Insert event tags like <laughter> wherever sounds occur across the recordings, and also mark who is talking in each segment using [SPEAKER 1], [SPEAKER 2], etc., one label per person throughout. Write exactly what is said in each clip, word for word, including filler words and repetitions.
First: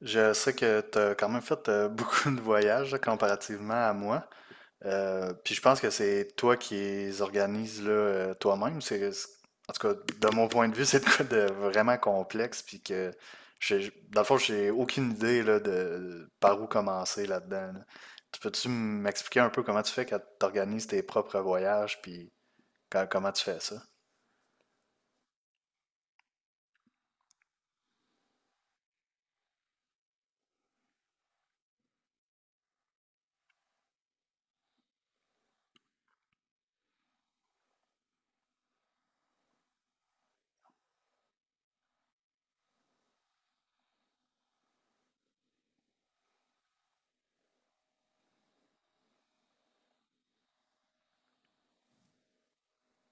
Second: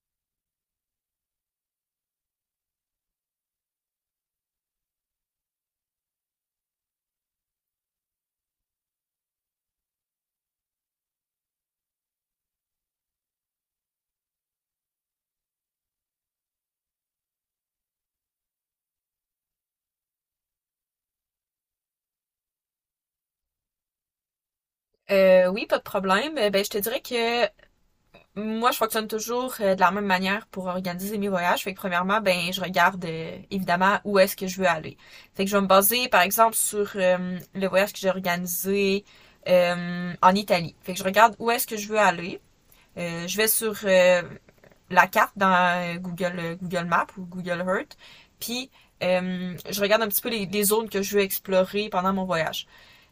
[SPEAKER 1] Je sais que tu as quand même fait euh, <laughs> beaucoup de voyages là, comparativement à moi. Euh, puis je pense que c'est toi qui les organises là, euh, toi-même. C'est, c'est- en tout cas, de mon point de vue, <laughs> c'est de quoi de vraiment complexe. Puis que, j'ai- dans le fond, j'ai aucune idée là, de par où commencer là-dedans. Là. Tu peux-tu m'expliquer un peu comment tu fais quand tu organises tes propres voyages? Puis quand- comment tu fais ça?
[SPEAKER 2] Euh, oui, pas de problème. Euh, Ben, je te dirais que moi, je fonctionne toujours euh, de la même manière pour organiser mes voyages. Fait que premièrement, ben, je regarde euh, évidemment où est-ce que je veux aller. Fait que je vais me baser, par exemple, sur euh, le voyage que j'ai organisé euh, en Italie. Fait que je regarde où est-ce que je veux aller. Euh, je vais sur euh, la carte dans euh, Google, euh, Google Maps ou Google Earth. Puis, euh, je regarde un petit peu les, les, zones que je veux explorer pendant mon voyage.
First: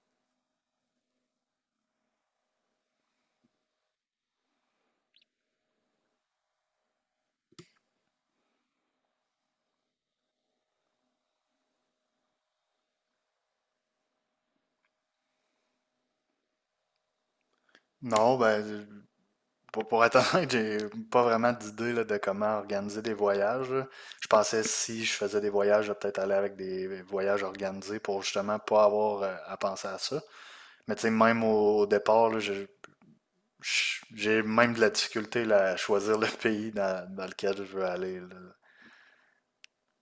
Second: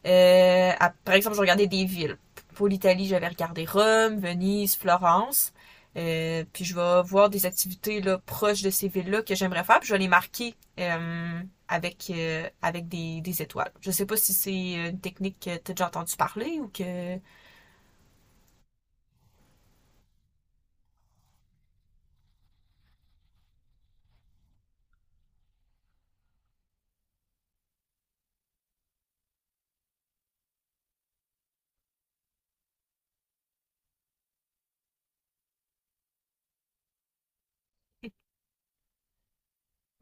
[SPEAKER 2] Euh, à, par exemple, je regardais des villes. Pour l'Italie, j'avais regardé Rome, Venise, Florence. Euh, puis je vais voir des activités là, proches de ces villes-là que j'aimerais faire. Puis je vais les marquer euh, avec, euh, avec des, des étoiles. Je sais pas si c'est une technique que tu as déjà entendu parler ou que.
[SPEAKER 1] Non, ben, Pour, pour être honnête, j'ai pas vraiment d'idée là, de comment organiser des voyages. Là. Je pensais si je faisais des voyages, de peut-être aller avec des voyages organisés pour justement pas avoir euh, à penser à ça. Mais tu sais, même au, au départ, là, je- je- j'ai même de la difficulté là, à choisir le <laughs> pays dans, dans lequel je veux aller. Là.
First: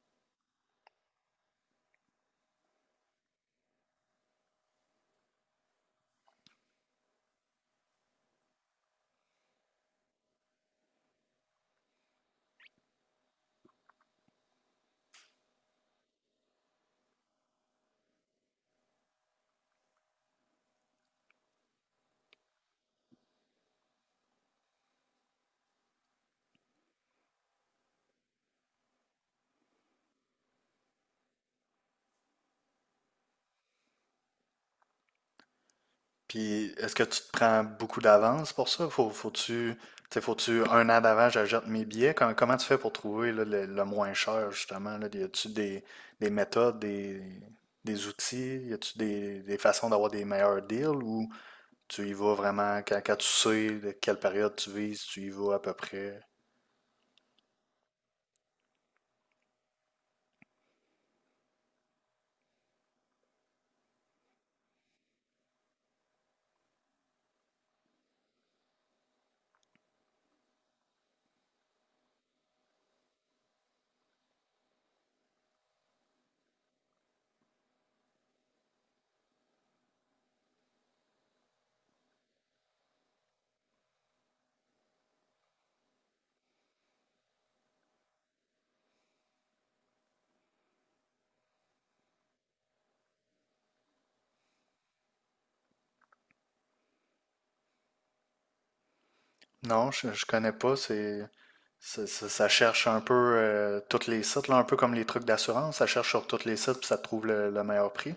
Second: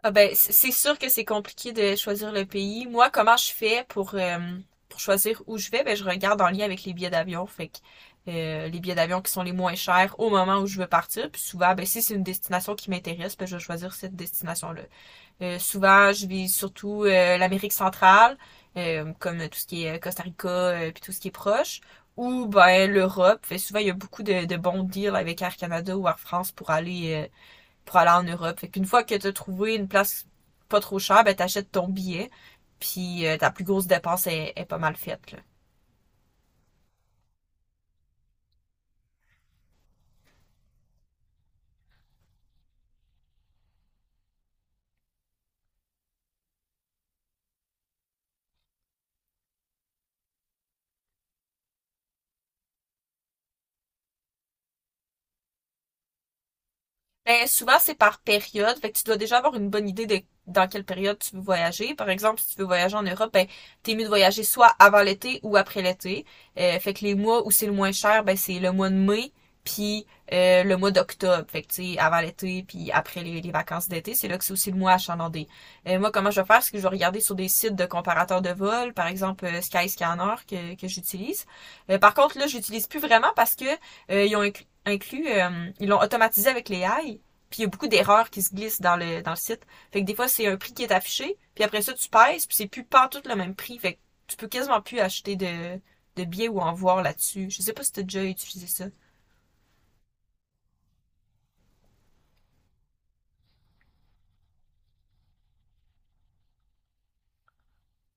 [SPEAKER 2] Ah ben, c- c'est sûr que c'est compliqué de choisir le pays. Moi, comment je fais pour, euh, pour choisir où je vais? Ben, je regarde en lien avec les billets d'avion. Fait que, euh, les billets d'avion qui sont les moins chers au moment où je veux partir. Puis souvent, ben, si c'est une destination qui m'intéresse, ben, je vais choisir cette destination-là. Euh, souvent, je vise surtout euh, l'Amérique centrale, euh, comme tout ce qui est Costa Rica, euh, puis tout ce qui est proche, ou ben l'Europe. Fait souvent, il y a beaucoup de, de bons deals avec Air Canada ou Air France pour aller euh, pour aller en Europe. Fait qu'une fois que tu as trouvé une place pas trop chère, ben t'achètes ton billet, puis euh, ta plus grosse dépense est, est pas mal faite, là.
[SPEAKER 1] Puis est-ce que tu te prends beaucoup d'avance pour ça? Faut, faut-tu, tu faut-tu un an d'avant, j'achète mes billets? Com- comment tu fais pour trouver là, le, le moins cher, justement? Là? Y a-tu des, des méthodes, des, des outils? Y a-tu des, des façons d'avoir des meilleurs deals ou tu y vas vraiment quand, quand tu sais de quelle période tu vises, tu y vas à peu près?
[SPEAKER 2] Ben, souvent, c'est par période. Fait que tu dois déjà avoir une bonne idée de dans quelle période tu veux voyager. Par exemple, si tu veux voyager en Europe, ben, t'es mieux de voyager soit avant l'été ou après l'été. Euh, fait que les mois où c'est le moins cher, ben, c'est le mois de mai, puis euh, le mois d'octobre. Fait que, tu sais, avant l'été, puis après les, les vacances d'été, c'est là que c'est aussi le mois achalandé. Euh, moi, comment je vais faire? C'est que je vais regarder sur des sites de comparateurs de vols, par exemple euh, Skyscanner que, que j'utilise. Euh, par contre, là, j'utilise plus vraiment parce que euh, ils ont inclus, inclus, euh, ils l'ont automatisé avec les A I. Puis il y a beaucoup d'erreurs qui se glissent dans le, dans le site. Fait que des fois, c'est un prix qui est affiché, puis après ça, tu pèses, puis c'est plus partout le même prix. Fait que tu peux quasiment plus acheter de, de billets ou en voir là-dessus. Je sais pas si t'as déjà utilisé ça.
[SPEAKER 1] Non, je, je connais pas. C'est, ça, ça- ça cherche un peu euh, tous les sites, là, un peu comme les trucs d'assurance. Ça cherche sur tous les sites puis ça te trouve le le meilleur prix.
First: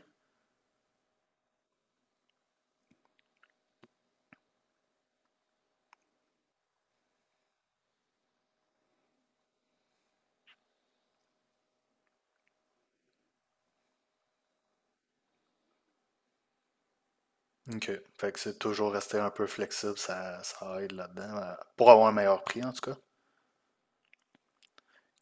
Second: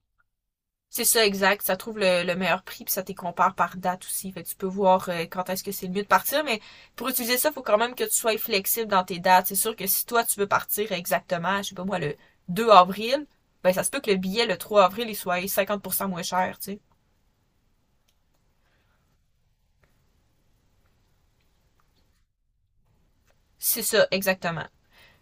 [SPEAKER 2] C'est ça, exact. Ça trouve le, le meilleur prix, puis ça te compare par date aussi. Fait que tu peux voir euh, quand est-ce que c'est le mieux de partir, mais pour utiliser ça, il faut quand même que tu sois flexible dans tes dates. C'est sûr que si toi, tu veux partir exactement, je sais pas moi, le deux avril, ben ça se peut que le billet le trois avril, il soit cinquante pour cent moins cher, tu sais.
[SPEAKER 1] OK. Fait que c'est toujours rester un peu flexible, ça, ça aide là-dedans, euh, pour avoir un meilleur prix en tout cas.
[SPEAKER 2] C'est ça, exactement.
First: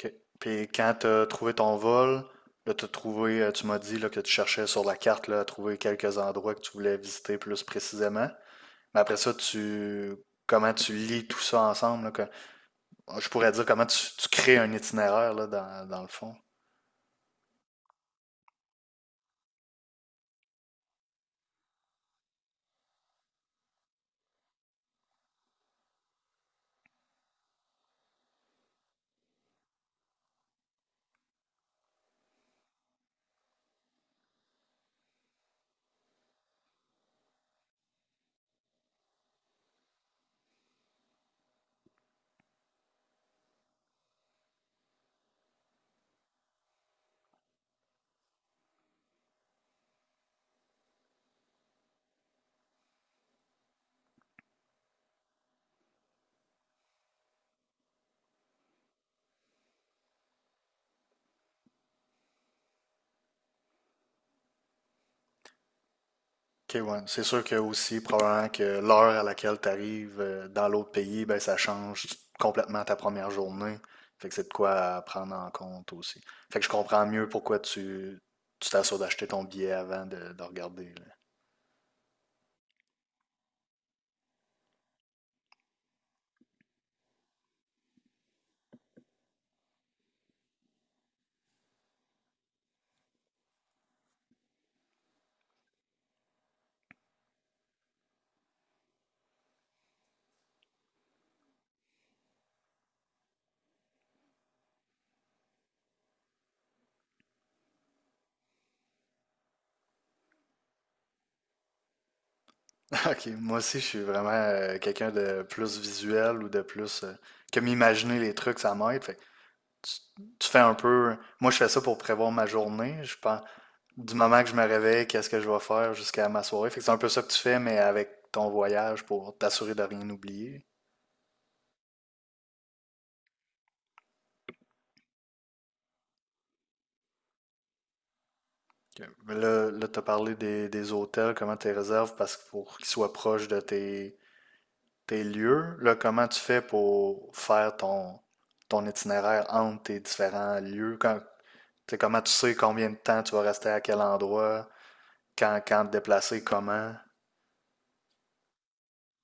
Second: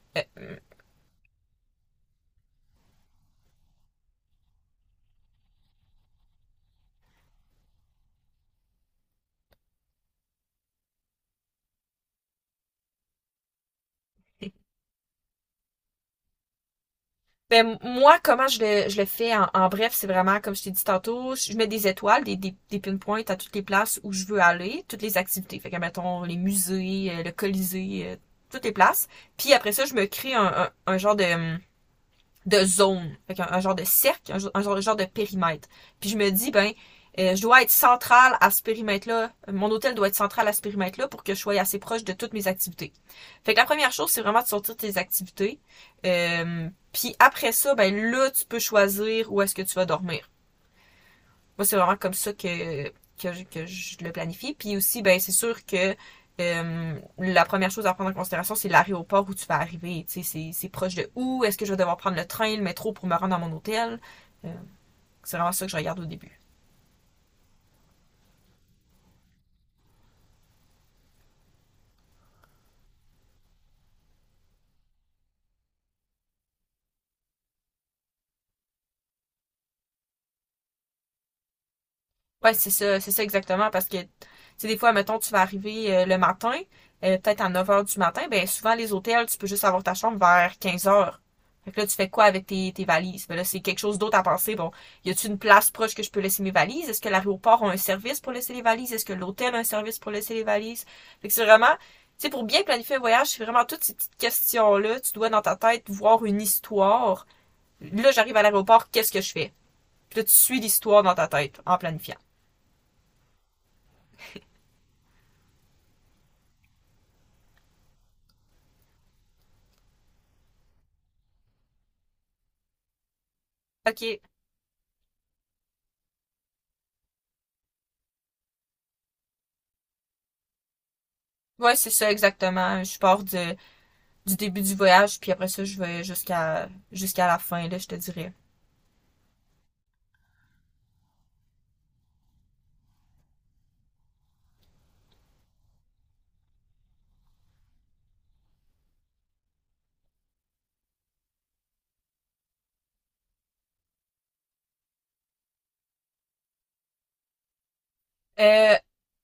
[SPEAKER 1] OK.
[SPEAKER 2] Euh,
[SPEAKER 1] Puis quand tu as trouvé ton vol, là, t'as trouvé, euh, tu m'as dit là, que tu cherchais sur la carte là, à trouver quelques endroits que tu voulais visiter plus précisément. Mais après ça, tu comment tu lis tout ça ensemble, là, que- je pourrais dire comment tu, tu crées un itinéraire là, dans, dans le fond.
[SPEAKER 2] Ben, moi, comment je le, je le fais en, en bref, c'est vraiment, comme je t'ai dit tantôt, je mets des étoiles, des, des, des pinpoints à toutes les places où je veux aller, toutes les activités. Fait que, mettons, les musées, euh, le Colisée, euh, toutes les places. Puis après ça, je me crée un, un, un genre de, hum, de zone. Fait un, un genre de cercle, un, un, genre, un, genre de périmètre. Puis je me dis, ben, euh, je dois être centrale à ce périmètre-là, mon hôtel doit être central à ce périmètre-là pour que je sois assez proche de toutes mes activités. Fait que la première chose, c'est vraiment de sortir tes activités. Euh, puis après ça, ben là, tu peux choisir où est-ce que tu vas dormir. Moi, c'est vraiment comme ça que, que, je, que je le planifie. Puis aussi, ben, c'est sûr que euh, la première chose à prendre en considération, c'est l'aéroport où tu vas arriver. Tu sais, c'est, c'est proche de où? Est-ce que je vais devoir prendre le train, le métro pour me rendre à mon hôtel? Euh, c'est vraiment ça que je regarde au début.
[SPEAKER 1] OK, ouais. C'est sûr que aussi, probablement que l'heure à laquelle tu arrives dans l'autre pays, ben, ça change complètement ta première journée. Fait que c'est de quoi à prendre en compte aussi. Fait que je comprends mieux pourquoi tu tu t'assures d'acheter ton billet avant de, de regarder. Là.
[SPEAKER 2] Ouais, c'est ça, c'est ça exactement, parce que, tu sais, des fois, mettons, tu vas arriver euh, le matin, euh, peut-être à neuf heures du matin, ben souvent, les hôtels, tu peux juste avoir ta chambre vers quinze heures. Fait que là, tu fais quoi avec tes, tes valises? Ben là, c'est quelque chose d'autre à penser. Bon, y a-t-il une place proche que je peux laisser mes valises? Est-ce que l'aéroport a un service pour laisser les valises? Est-ce que l'hôtel a un service pour laisser les valises? Fait que c'est vraiment, tu sais, pour bien planifier un voyage, c'est vraiment toutes ces petites questions-là. Tu dois, dans ta tête, voir une histoire. Là, j'arrive à l'aéroport, qu'est-ce que je fais? Puis là, tu suis l'histoire dans ta tête en planifiant.
[SPEAKER 1] <laughs> OK, moi aussi, je suis vraiment euh, quelqu'un de plus visuel ou de plus euh, que m'imaginer les trucs, ça m'aide. Fait que tu, tu fais un peu. Moi, je fais ça pour prévoir ma journée. Je pense, du
[SPEAKER 2] OK.
[SPEAKER 1] moment que je me réveille, qu'est-ce que je vais faire jusqu'à ma soirée. Fait que c'est un peu ça que tu fais, mais avec ton voyage pour t'assurer de rien oublier.
[SPEAKER 2] Ouais, c'est ça exactement. Je pars de- du début du voyage, puis après ça, je vais jusqu'à jusqu'à la fin, là, je te dirais.
[SPEAKER 1] Ok. Mais là, là tu as parlé des, des hôtels, comment tu les réserves parce que pour qu'ils soient proches de tes, tes lieux. Là, comment tu fais pour faire ton, ton itinéraire entre tes différents lieux? Quand, tu sais, comment tu sais combien de temps tu vas rester à quel endroit, quand, quand te déplacer, comment?
[SPEAKER 2] Euh,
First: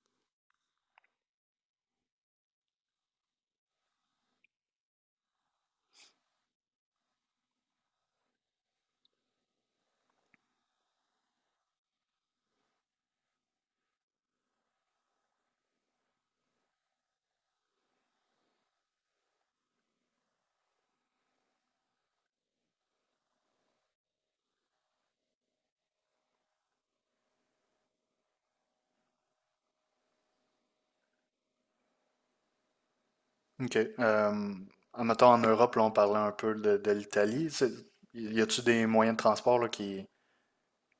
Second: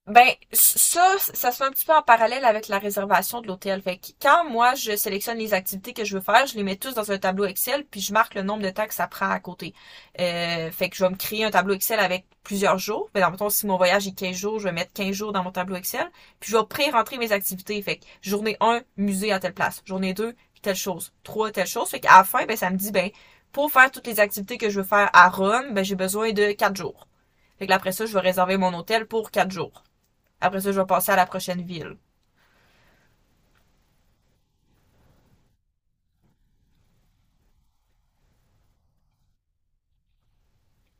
[SPEAKER 2] Ben, ça, ça se fait un petit peu en parallèle avec la réservation de l'hôtel. Fait que quand moi, je sélectionne les activités que je veux faire, je les mets tous dans un tableau Excel, puis je marque le nombre de temps que ça prend à côté. Euh, fait que je vais me créer un tableau Excel avec plusieurs jours. Mais dans le mettons, si mon voyage est quinze jours, je vais mettre quinze jours dans mon tableau Excel, puis je vais pré-rentrer mes activités. Fait que journée un, musée à telle place. Journée deux, telle chose. Trois, telle chose. Fait qu'à la fin, ben, ça me dit, ben, pour faire toutes les activités que je veux faire à Rome, ben, j'ai besoin de quatre jours. Fait que là, après ça, je vais réserver mon hôtel pour quatre jours. Après ça, je vais passer à la prochaine ville.
[SPEAKER 1] OK. Euh, mettons, en Europe, là, on parlait un peu de, de l'Italie. C'est- Y a-tu des moyens de transport là, qui,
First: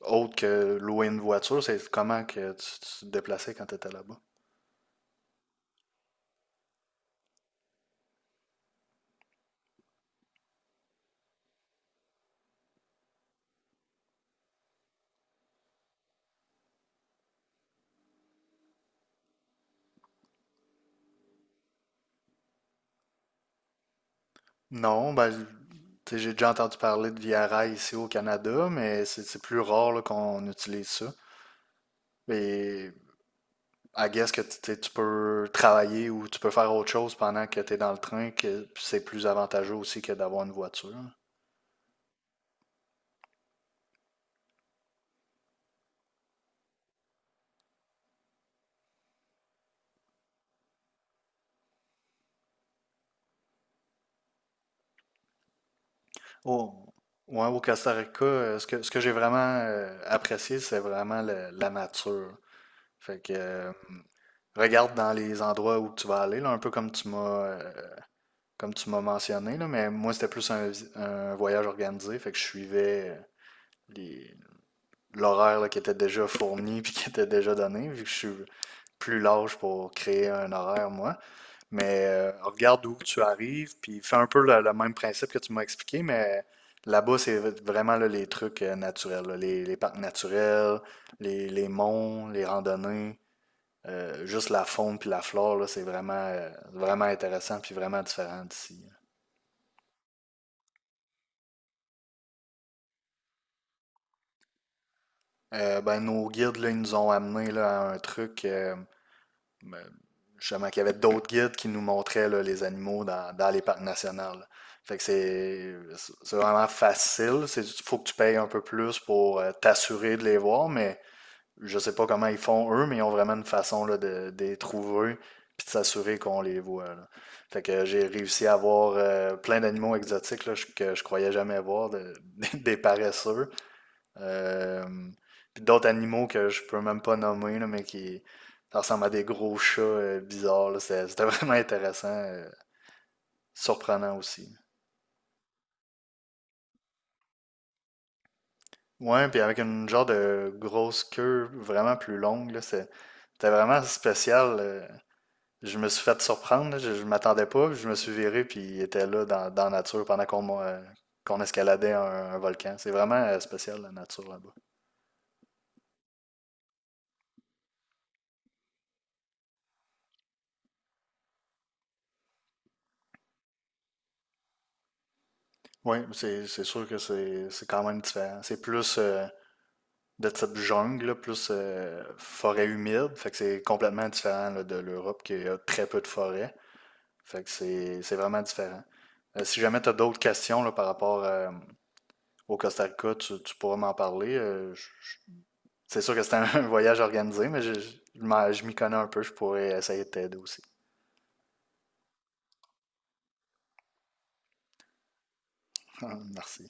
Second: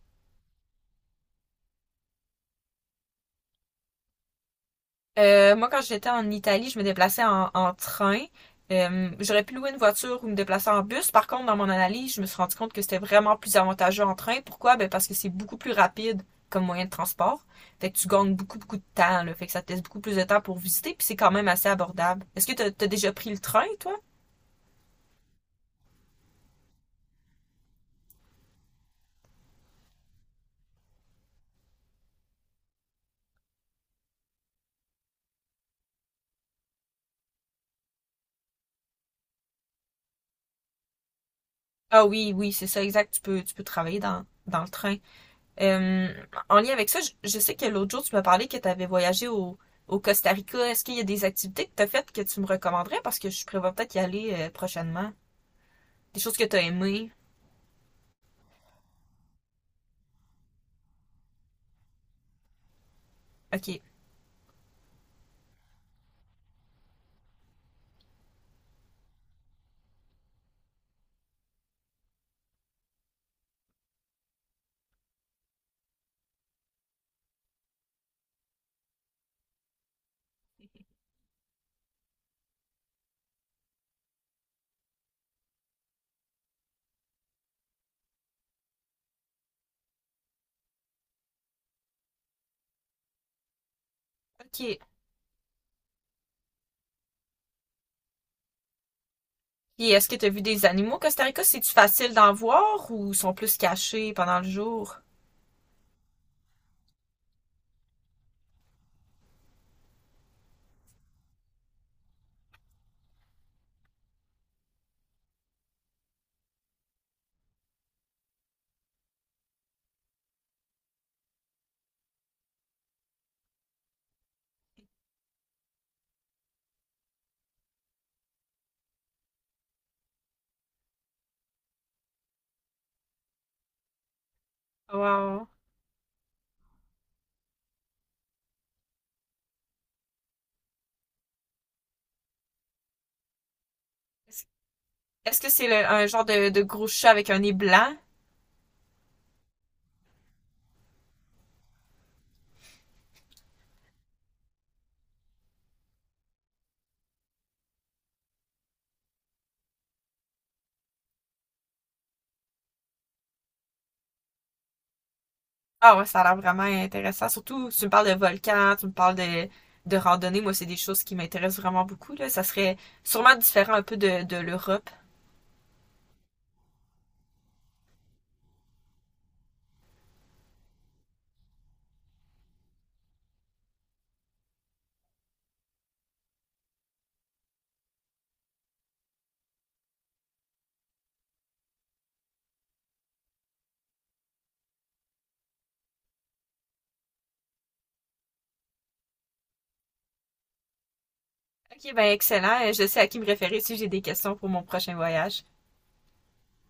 [SPEAKER 1] autres que louer une voiture, c'est comment que tu, tu te déplaçais quand tu étais là-bas?
[SPEAKER 2] Euh, moi, quand j'étais en Italie, je me déplaçais en, en train. Euh, j'aurais pu louer une voiture ou me déplacer en bus. Par contre, dans mon analyse, je me suis rendu compte que c'était vraiment plus avantageux en train. Pourquoi? Ben parce que c'est beaucoup plus rapide comme moyen de transport. Fait que tu gagnes beaucoup, beaucoup de temps. Là. Fait que ça te laisse beaucoup plus de temps pour visiter, puis c'est quand même assez abordable. Est-ce que t'as as déjà pris le train, toi?
[SPEAKER 1] Non, ben, tu sais, j'ai déjà entendu parler de Via Rail ici au Canada, mais c'est c'est plus rare là, qu'on utilise ça. Et à guess que tu sais, tu peux travailler ou tu peux faire autre chose pendant que tu es dans le train, que c'est plus avantageux aussi que d'avoir une voiture.
[SPEAKER 2] Ah oui, oui, c'est ça, exact. Tu peux, tu peux travailler dans, dans le train. Euh, en lien avec ça, je, je sais que l'autre jour, tu m'as parlé que tu avais voyagé au, au Costa Rica. Est-ce qu'il y a des activités que tu as faites que tu me recommanderais? Parce que je prévois peut-être y aller euh, prochainement. Des choses que tu as
[SPEAKER 1] Au,
[SPEAKER 2] aimées.
[SPEAKER 1] ouais, au Costa Rica, euh, ce que, ce que j'ai vraiment euh, apprécié, c'est vraiment le- la nature. Fait que euh,
[SPEAKER 2] OK.
[SPEAKER 1] regarde dans les endroits où tu vas aller, là, un peu comme tu m'as euh, comme tu m'as mentionné, là, mais moi c'était plus un, vi- un voyage organisé, fait que je suivais euh, les- l'horaire là, qui était déjà fourni <laughs> puis qui était déjà donné, vu que je suis plus large pour créer un horaire, moi. Mais euh, regarde d'où tu arrives, puis fais un peu le, le même principe que tu m'as expliqué, mais là-bas, c'est vraiment là, les trucs euh, naturels, là, les, les parcs naturels, les, les monts, les randonnées, euh, juste la
[SPEAKER 2] OK.
[SPEAKER 1] faune puis la flore, là, c'est vraiment, euh, vraiment intéressant puis vraiment différent d'ici.
[SPEAKER 2] Et est-ce que tu as vu des animaux au Costa Rica? C'est-tu facile d'en voir ou sont plus cachés pendant le jour?
[SPEAKER 1] Euh, ben, nos guides, là, ils nous ont amené là, à un truc. euh, justement, qu'il y avait d'autres guides qui nous montraient là, les animaux dans, dans les parcs nationaux. Fait que c'est c'est vraiment facile. Il faut que tu payes un peu plus pour euh, t'assurer de les voir, mais je sais pas comment ils font eux, mais ils ont vraiment une façon là, de, de les trouver puis de s'assurer qu'on les voit. Là. Fait que j'ai réussi à voir euh, plein d'animaux exotiques là, que je croyais jamais voir, de- <laughs> des paresseux. Euh,
[SPEAKER 2] Wow.
[SPEAKER 1] Puis d'autres animaux que je peux même pas nommer, là, mais qui ça ressemble à des gros chats euh, bizarres. Là. C'est- C'était <laughs> vraiment intéressant, euh, surprenant
[SPEAKER 2] Est-ce
[SPEAKER 1] aussi.
[SPEAKER 2] est-ce que c'est le- un genre de, de gros chat avec un nez blanc?
[SPEAKER 1] Ouais, puis avec une genre de grosse queue vraiment plus longue, là, c'est- c'était vraiment spécial. euh. Je me suis fait surprendre, là, je, je m'attendais pas, puis je me suis viré, puis il était là dans, dans la nature pendant qu'on m'a- qu'on escaladait un, un volcan. C'est vraiment euh, spécial la nature là-bas.
[SPEAKER 2] Ah ouais, ça a l'air vraiment intéressant. Surtout, tu me parles de volcans, tu me parles de, de randonnée. Moi, c'est des choses qui m'intéressent vraiment beaucoup, là. Ça serait sûrement différent un peu de, de l'Europe.
[SPEAKER 1] Oui, c'est c'est sûr que c'est c'est quand même différent. C'est plus euh, de type jungle, là, plus euh, forêt humide. Fait que c'est complètement différent là, de l'Europe qui a très peu de forêt. Fait que c'est c'est vraiment différent. Euh, si jamais tu as d'autres questions là, par rapport euh, au Costa Rica, tu, tu pourras m'en parler. Euh, je- je- c'est sûr que c'est un, <laughs> un voyage organisé, mais je, je- je m'en- je m'y connais un peu, je pourrais essayer de t'aider aussi.
[SPEAKER 2] Ok, ben excellent. Je sais à qui me référer si j'ai des questions pour mon prochain voyage.
[SPEAKER 1] <laughs> Merci.